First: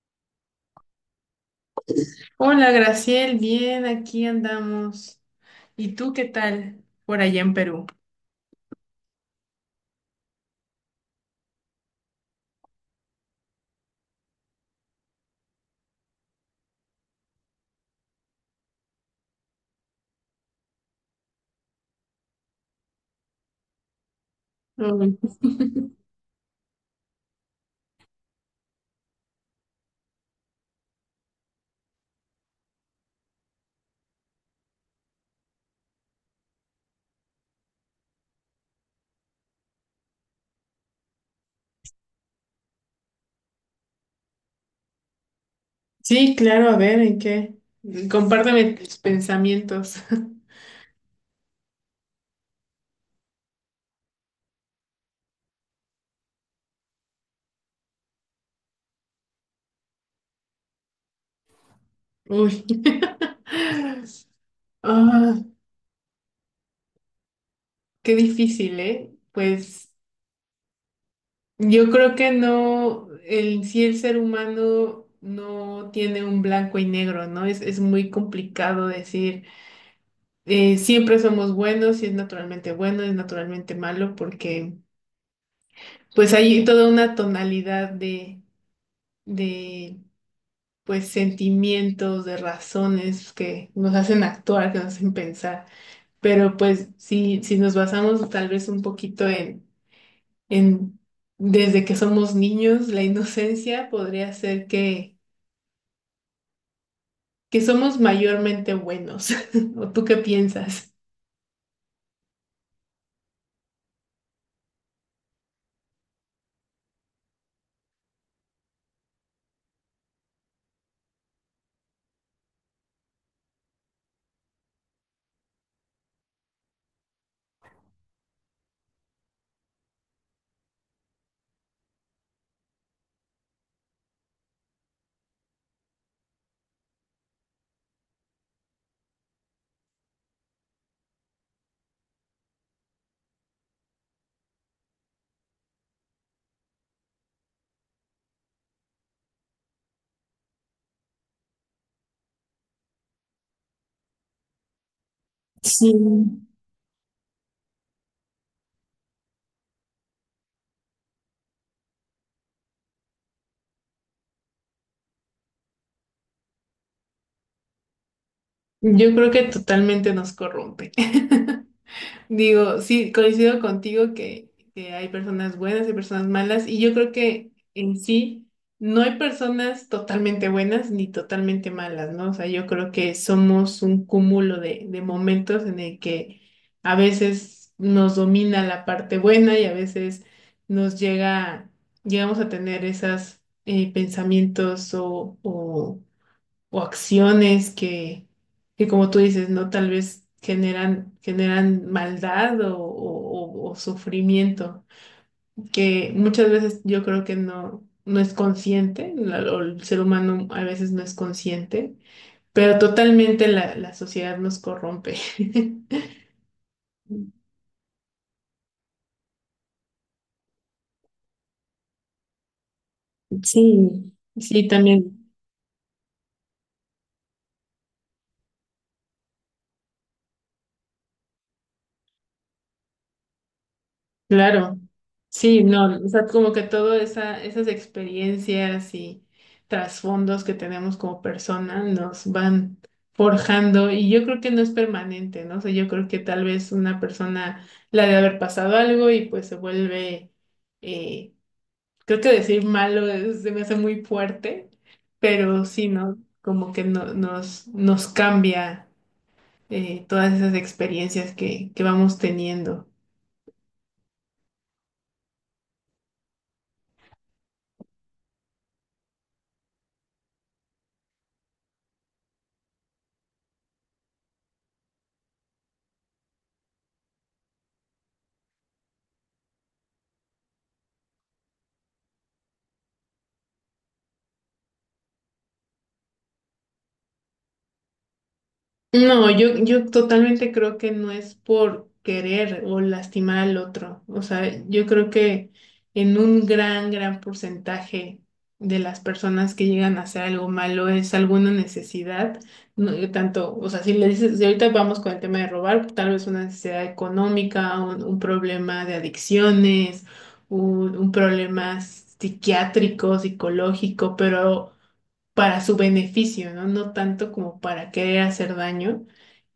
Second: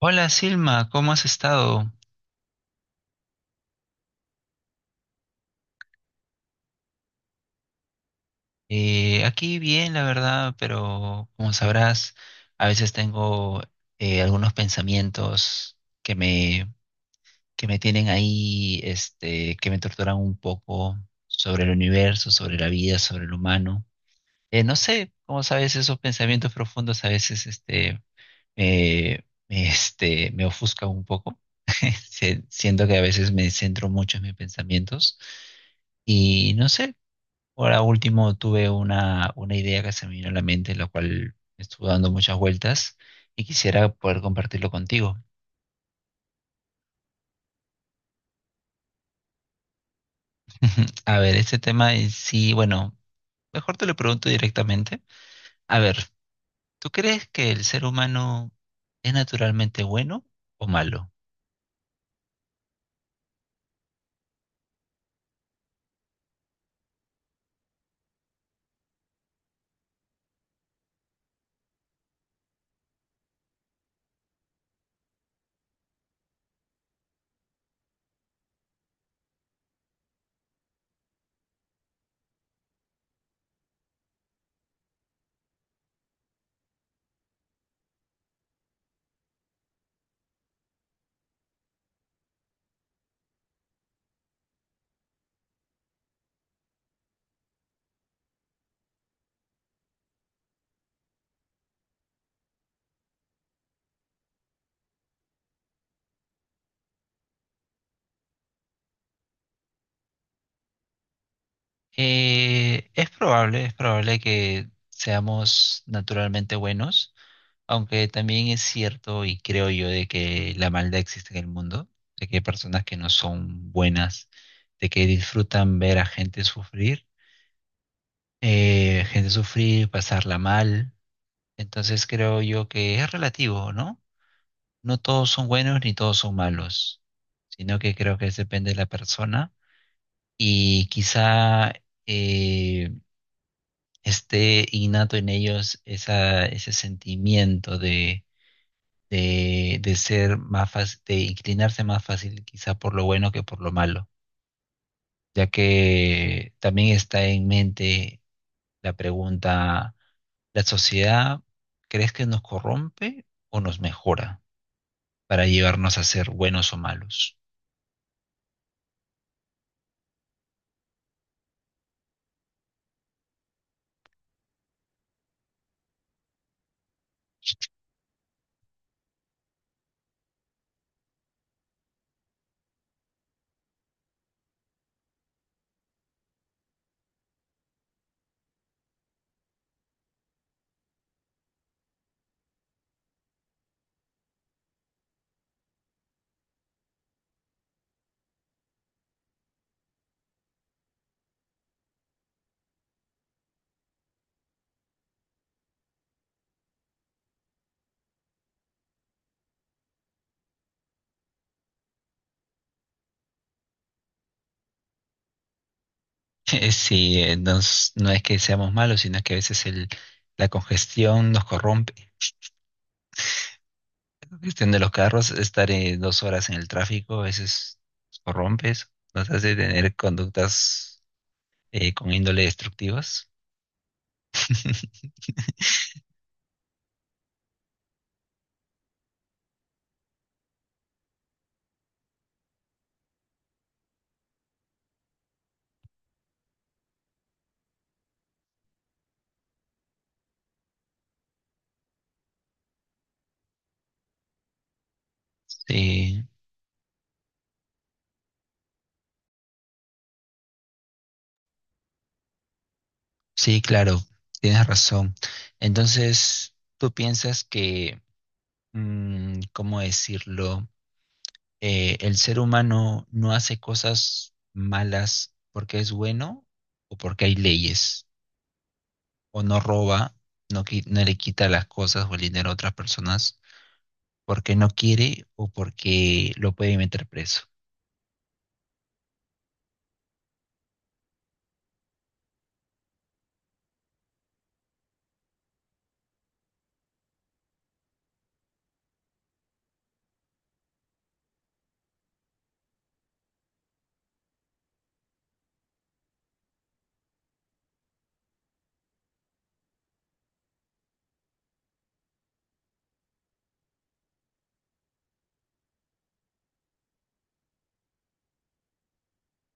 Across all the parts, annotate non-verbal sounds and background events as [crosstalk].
Hola Silma, ¿cómo has estado? Hola, Graciel, bien, aquí andamos. ¿Y tú qué tal por allá en Perú? Aquí bien, la verdad, pero como sabrás, a veces tengo algunos pensamientos que me tienen ahí, este, que me torturan un poco sobre el universo, sobre la vida, sobre el humano. No sé, Mm. como sabes, esos pensamientos profundos a veces este, este, me ofuscan un poco. [laughs] Siento que a veces me centro mucho en mis pensamientos. Y no sé. Ahora último tuve una idea que se me vino a la mente, la cual estuvo dando muchas vueltas y quisiera poder compartirlo contigo. Sí, claro, a ver, ¿en qué? Compárteme tus pensamientos. [laughs] [laughs] A ver, este tema en sí, bueno, mejor te lo pregunto directamente. A ver, ¿tú crees que el ser humano es naturalmente bueno o malo? Uy. [laughs] Ah, qué difícil, ¿eh? Pues yo creo que no, el ser humano no tiene un blanco y negro, ¿no? Es muy complicado decir, siempre somos buenos, si es naturalmente bueno, es naturalmente malo, porque pues hay toda una tonalidad de pues sentimientos, de razones que nos hacen actuar, que nos hacen pensar. Pero pues si nos basamos tal vez un poquito en desde que somos niños, la inocencia podría ser que somos mayormente buenos. [laughs] ¿O tú qué piensas? Es probable, es probable que seamos naturalmente buenos. Aunque también es cierto y creo yo de que la maldad existe en el mundo, de que hay personas que no son buenas, de que disfrutan ver a gente sufrir, pasarla mal. Entonces creo yo que es relativo, ¿no? No todos son buenos ni todos son malos, sino que creo que depende de la persona y quizá eh, esté innato en ellos esa, ese sentimiento de ser más fácil, de inclinarse más fácil quizá por lo bueno que por lo malo, ya Sí. que también está en mente la pregunta, ¿la sociedad crees que nos corrompe o nos mejora para llevarnos a ser buenos o malos? Yo creo que totalmente nos corrompe. [laughs] Digo, sí, coincido contigo que hay personas buenas y personas malas, y yo creo que en sí no hay personas totalmente buenas ni totalmente malas, ¿no? O sea, yo creo que somos un cúmulo de momentos en el que a veces nos domina la parte buena y a veces nos llega, llegamos a tener esos pensamientos o acciones que como tú dices, ¿no? Tal vez generan maldad o sufrimiento, que muchas veces yo creo que no, no es consciente, la- o el ser humano a veces no es consciente, pero totalmente la sociedad nos corrompe. [laughs] [laughs] Sí, no, no es que seamos malos, sino que a veces el, la congestión nos corrompe. Sí, La sí, congestión de los carros, también. estar 2 horas en el tráfico, a veces nos corrompe, eso, nos hace tener conductas con índole destructivas. Claro, [laughs] sí, no, o sea, como que todas esas experiencias y trasfondos que tenemos como persona nos van forjando y yo creo que no es permanente, ¿no? O sea, yo creo que tal vez una persona la de haber pasado algo y pues se vuelve, eh, creo que decir malo es- se me hace muy fuerte, pero sí, ¿no? Sí, Como que no- nos cambia todas esas experiencias que vamos teniendo. sí, claro, tienes razón. Entonces, ¿tú piensas que, mm, cómo decirlo, el ser humano no hace cosas malas porque es bueno o porque hay leyes? ¿O no roba, no, no le quita las cosas o el dinero a otras personas porque no quiere o porque lo puede meter preso? No, yo totalmente creo que no es por querer o lastimar al otro. O sea, yo creo que en un gran porcentaje de las personas que llegan a hacer algo malo es alguna necesidad, no, tanto, o sea, si le dices, si ahorita vamos con el tema de robar, tal vez una necesidad económica, un problema de adicciones, un problema psiquiátrico, psicológico, pero para su beneficio, ¿no? No tanto como para querer hacer daño.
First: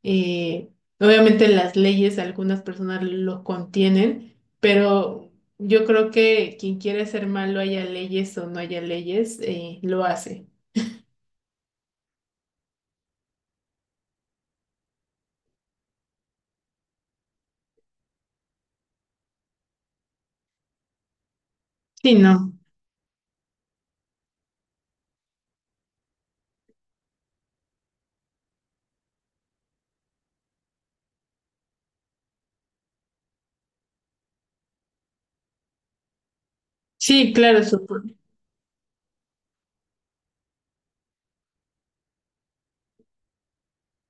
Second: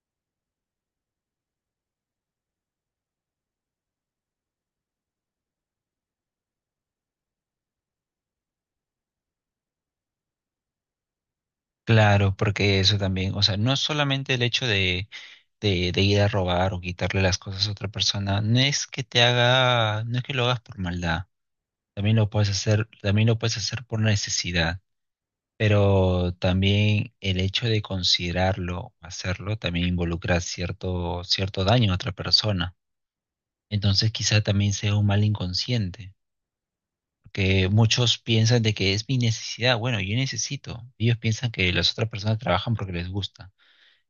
Eh, obviamente las leyes, algunas personas lo contienen, pero yo creo que quien quiere ser malo, haya leyes o no haya leyes, lo hace. Claro, porque eso también, o sea, no es solamente el hecho de ir a robar o quitarle las cosas a otra persona, no es que te haga, no es que lo hagas por maldad, Sí, también lo puedes no. hacer, también lo puedes hacer por necesidad, pero también el hecho de considerarlo, hacerlo, también involucra cierto, cierto daño a otra persona. Entonces quizá también sea un mal inconsciente, Sí, claro, porque supongo. muchos piensan de que es mi necesidad, bueno, yo necesito, ellos piensan que las otras personas trabajan porque les gusta.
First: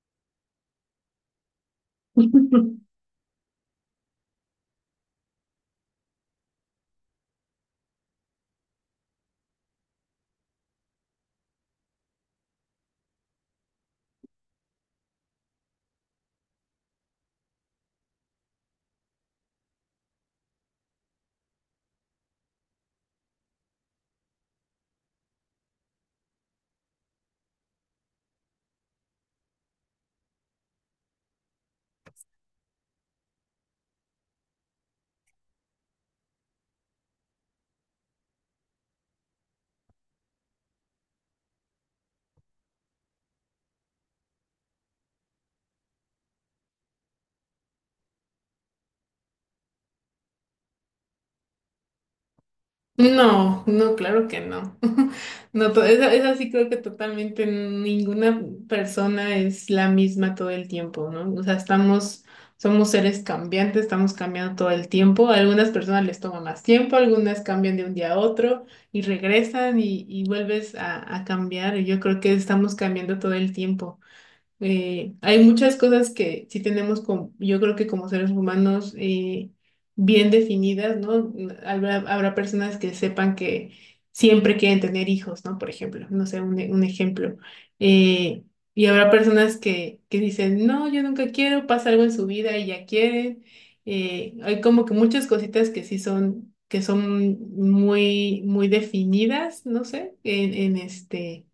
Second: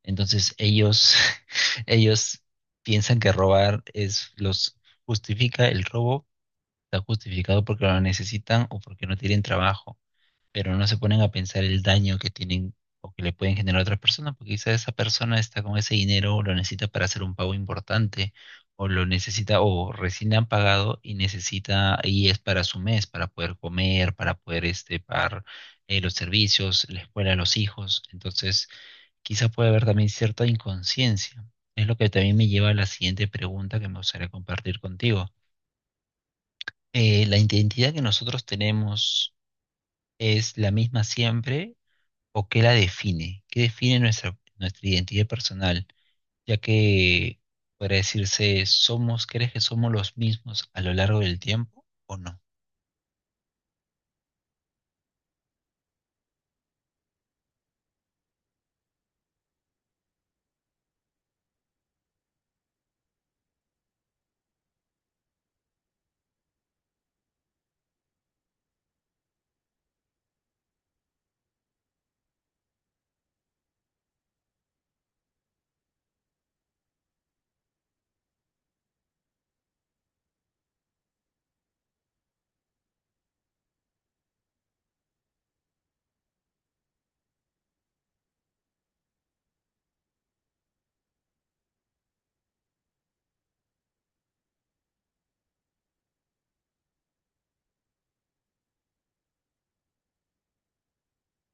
Entonces ellos, [laughs] ellos [laughs] piensan que robar es, los justifica el robo, está justificado porque lo necesitan o porque no tienen trabajo, pero no se ponen a pensar el daño que tienen o que le pueden generar a otras personas, porque quizá esa persona está con ese dinero o lo necesita para hacer un pago importante, o lo necesita, o recién le han pagado y necesita, y es para su mes, para poder comer, para poder este, pagar los servicios, la escuela a los hijos. Entonces, quizá puede haber también cierta inconsciencia. Es lo que también me lleva a la siguiente pregunta que me gustaría compartir contigo. ¿La identidad que nosotros tenemos es la misma siempre o qué la define? ¿Qué define nuestra, nuestra identidad personal? Ya que podría decirse, ¿somos, crees que somos los mismos a lo largo del tiempo o no? No, no, claro que no. [laughs] No, to- esa sí creo que totalmente ninguna persona es la misma todo el tiempo, ¿no? O sea, estamos, somos seres cambiantes, estamos cambiando todo el tiempo. A algunas personas les toma más tiempo, algunas cambian de un día a otro y regresan y vuelves a cambiar. Y yo creo que estamos cambiando todo el tiempo. Hay muchas cosas que sí tenemos, como, yo creo que como seres humanos, bien definidas, ¿no? Habrá personas que sepan que siempre quieren tener hijos, ¿no? Por ejemplo, no sé, un, e- un ejemplo. Eh, y habrá personas que dicen, no, yo nunca quiero, pasa algo en su vida y ya quieren. Hay como que muchas cositas que sí son, que son muy, muy definidas, no sé, en este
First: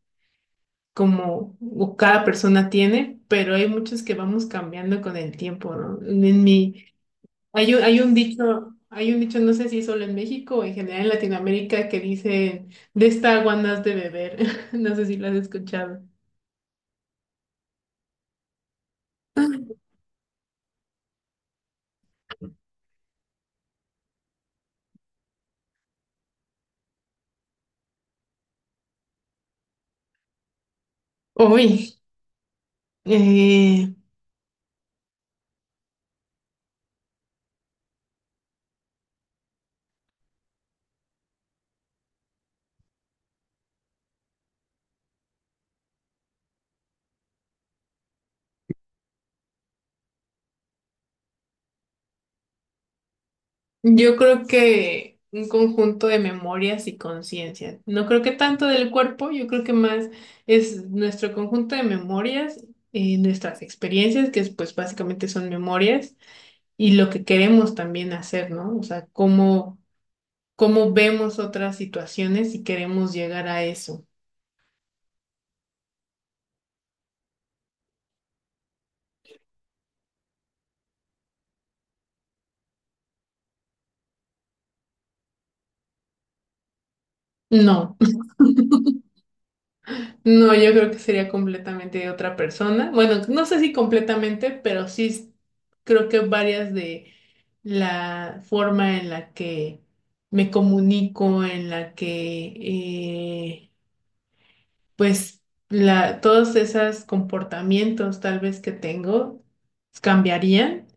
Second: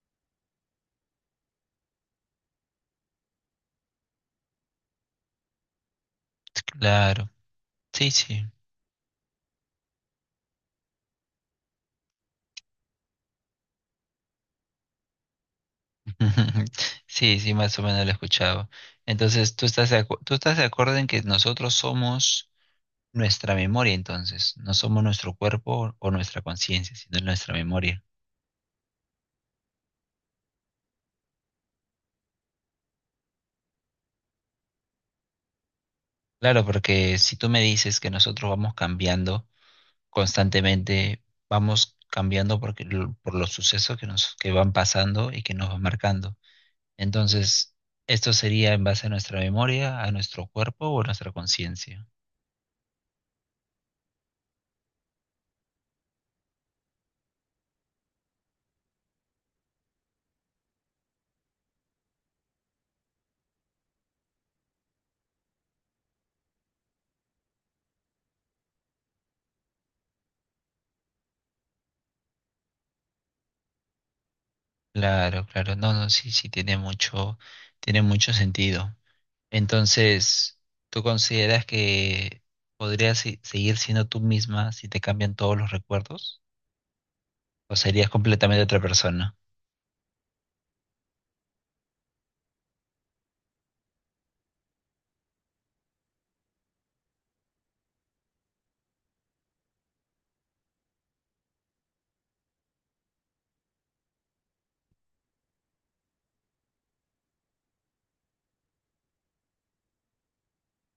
como o cada persona tiene, pero hay muchos que vamos cambiando con el tiempo, ¿no? En mi, Claro, hay un, hay sí, un sí. dicho, hay un dicho, no sé si solo en México o en general en Latinoamérica, que dicen, de esta agua no has de beber. [laughs] No sé si lo has escuchado. [laughs] Sí, sí, más o menos lo he escuchado. Entonces, ¿tú estás tú estás de acuerdo en que nosotros somos nuestra memoria entonces, no somos nuestro cuerpo o nuestra conciencia, sino nuestra memoria? Uy, eh, Claro, porque si tú me dices que nosotros vamos cambiando constantemente, vamos cambiando porque, por los sucesos que nos que van pasando y que nos van marcando. Entonces, esto sería en base a nuestra memoria, a nuestro cuerpo o a nuestra conciencia. yo creo que un conjunto de memorias y conciencia. No creo que tanto del cuerpo, yo creo que más es nuestro conjunto de memorias, nuestras experiencias, que es, pues básicamente son memorias, y lo que queremos también hacer, ¿no? O sea, cómo, cómo vemos otras situaciones y queremos llegar a eso. Claro, claro, no, no, sí, sí, tiene mucho sentido. Entonces, ¿tú consideras que podrías seguir siendo tú misma si te cambian todos los recuerdos? ¿O No, serías completamente otra persona? [laughs] no, yo creo que sería completamente de otra persona. Bueno, no sé si completamente, pero sí s- creo que varias de la forma en la que me comunico, en la que, pues, la, todos esos comportamientos tal vez que tengo cambiarían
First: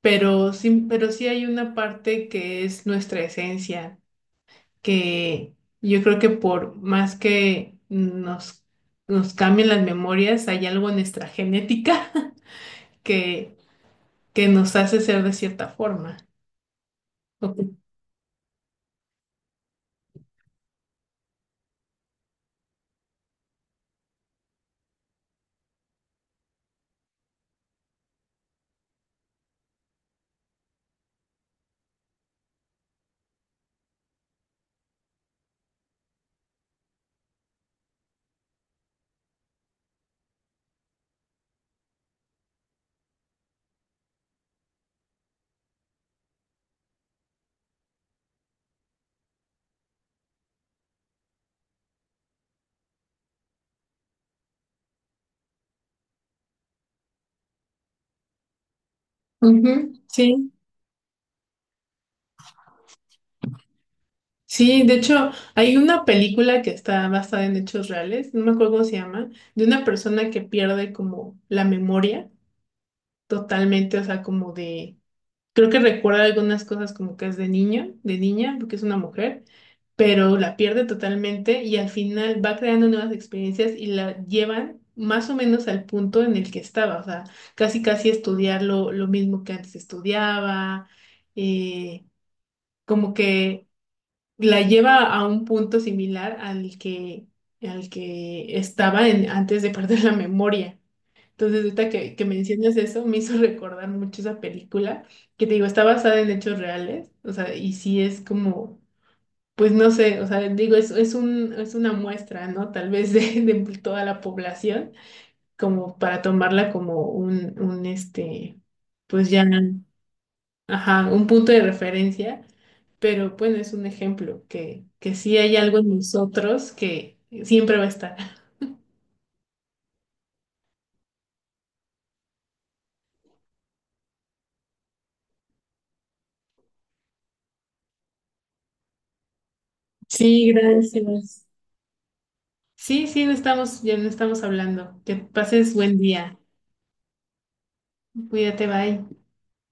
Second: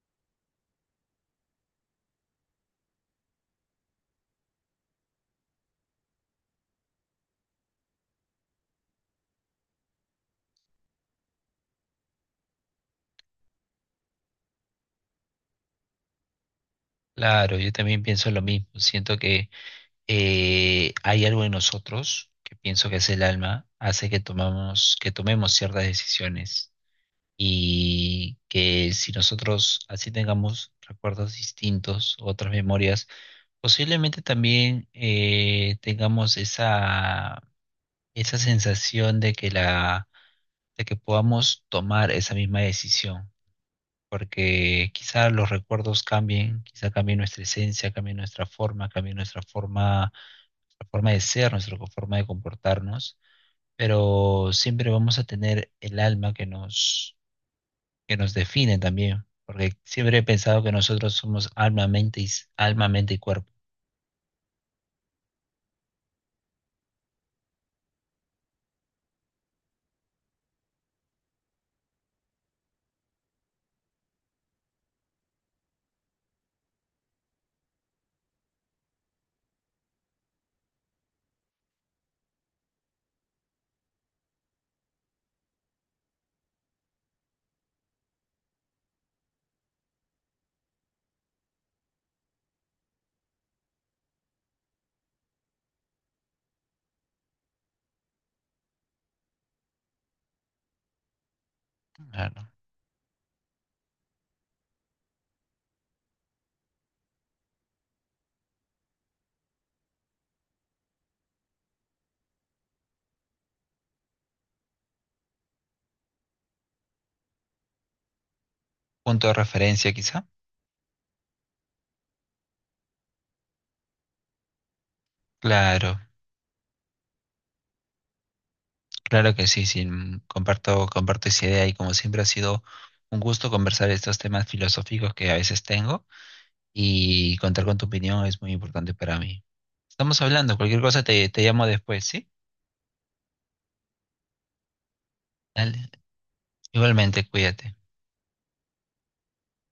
pero sí hay una parte que es nuestra esencia, que yo creo que por más que nos cambien las memorias, hay algo en nuestra genética [laughs] que, que nos hace ser de cierta forma. Claro, yo Ok. también pienso lo mismo. Siento que hay algo en nosotros, que pienso que es el alma, hace que tomamos, que tomemos ciertas decisiones. Y que si nosotros así tengamos recuerdos distintos, otras memorias, posiblemente también tengamos esa esa sensación de que la, de que podamos tomar esa misma decisión, porque quizá los recuerdos cambien, quizá cambie nuestra esencia, cambie nuestra forma de ser, nuestra forma de comportarnos, pero siempre vamos a tener el alma que nos define también, Ujú, porque siempre he sí, pensado que nosotros somos alma, mente y, alma, mente y cuerpo. sí, de hecho hay una película que está basada en hechos reales, no me acuerdo cómo se llama, de una persona que pierde como la memoria totalmente, o sea, como de Creo que recuerda algunas cosas como que es de niño, de niña, porque es una mujer, pero la pierde totalmente y al final va creando nuevas experiencias y la llevan más o menos al punto en el que estaba, o sea, casi casi estudiar lo mismo que antes estudiaba, eh, como que la lleva a un punto similar al que estaba en- antes de perder la memoria. Entonces, ahorita que Claro. mencionas eso, me hizo [laughs] recordar mucho esa película, que te digo, está basada en hechos reales, o sea, y sí es como, pues no sé, o sea, digo, es, es una muestra, ¿no? Tal vez de, [laughs] de toda la población, como para tomarla como un, este, Punto pues de ya, referencia quizá. ajá, un punto de referencia, pero bueno, es un ejemplo, que sí hay algo en Claro. nosotros que siempre va a estar. Claro que sí, sí, mm, comparto, comparto esa idea y como siempre ha sido un gusto conversar estos temas filosóficos que a veces tengo y contar con tu opinión es muy importante para mí. Estamos Sí, hablando, cualquier cosa te, te gracias. llamo después, ¿sí? Sí, sí, no estamos, ya no estamos hablando. Que pases Dale, buen día. igualmente, cuídate. Cuídate, bye.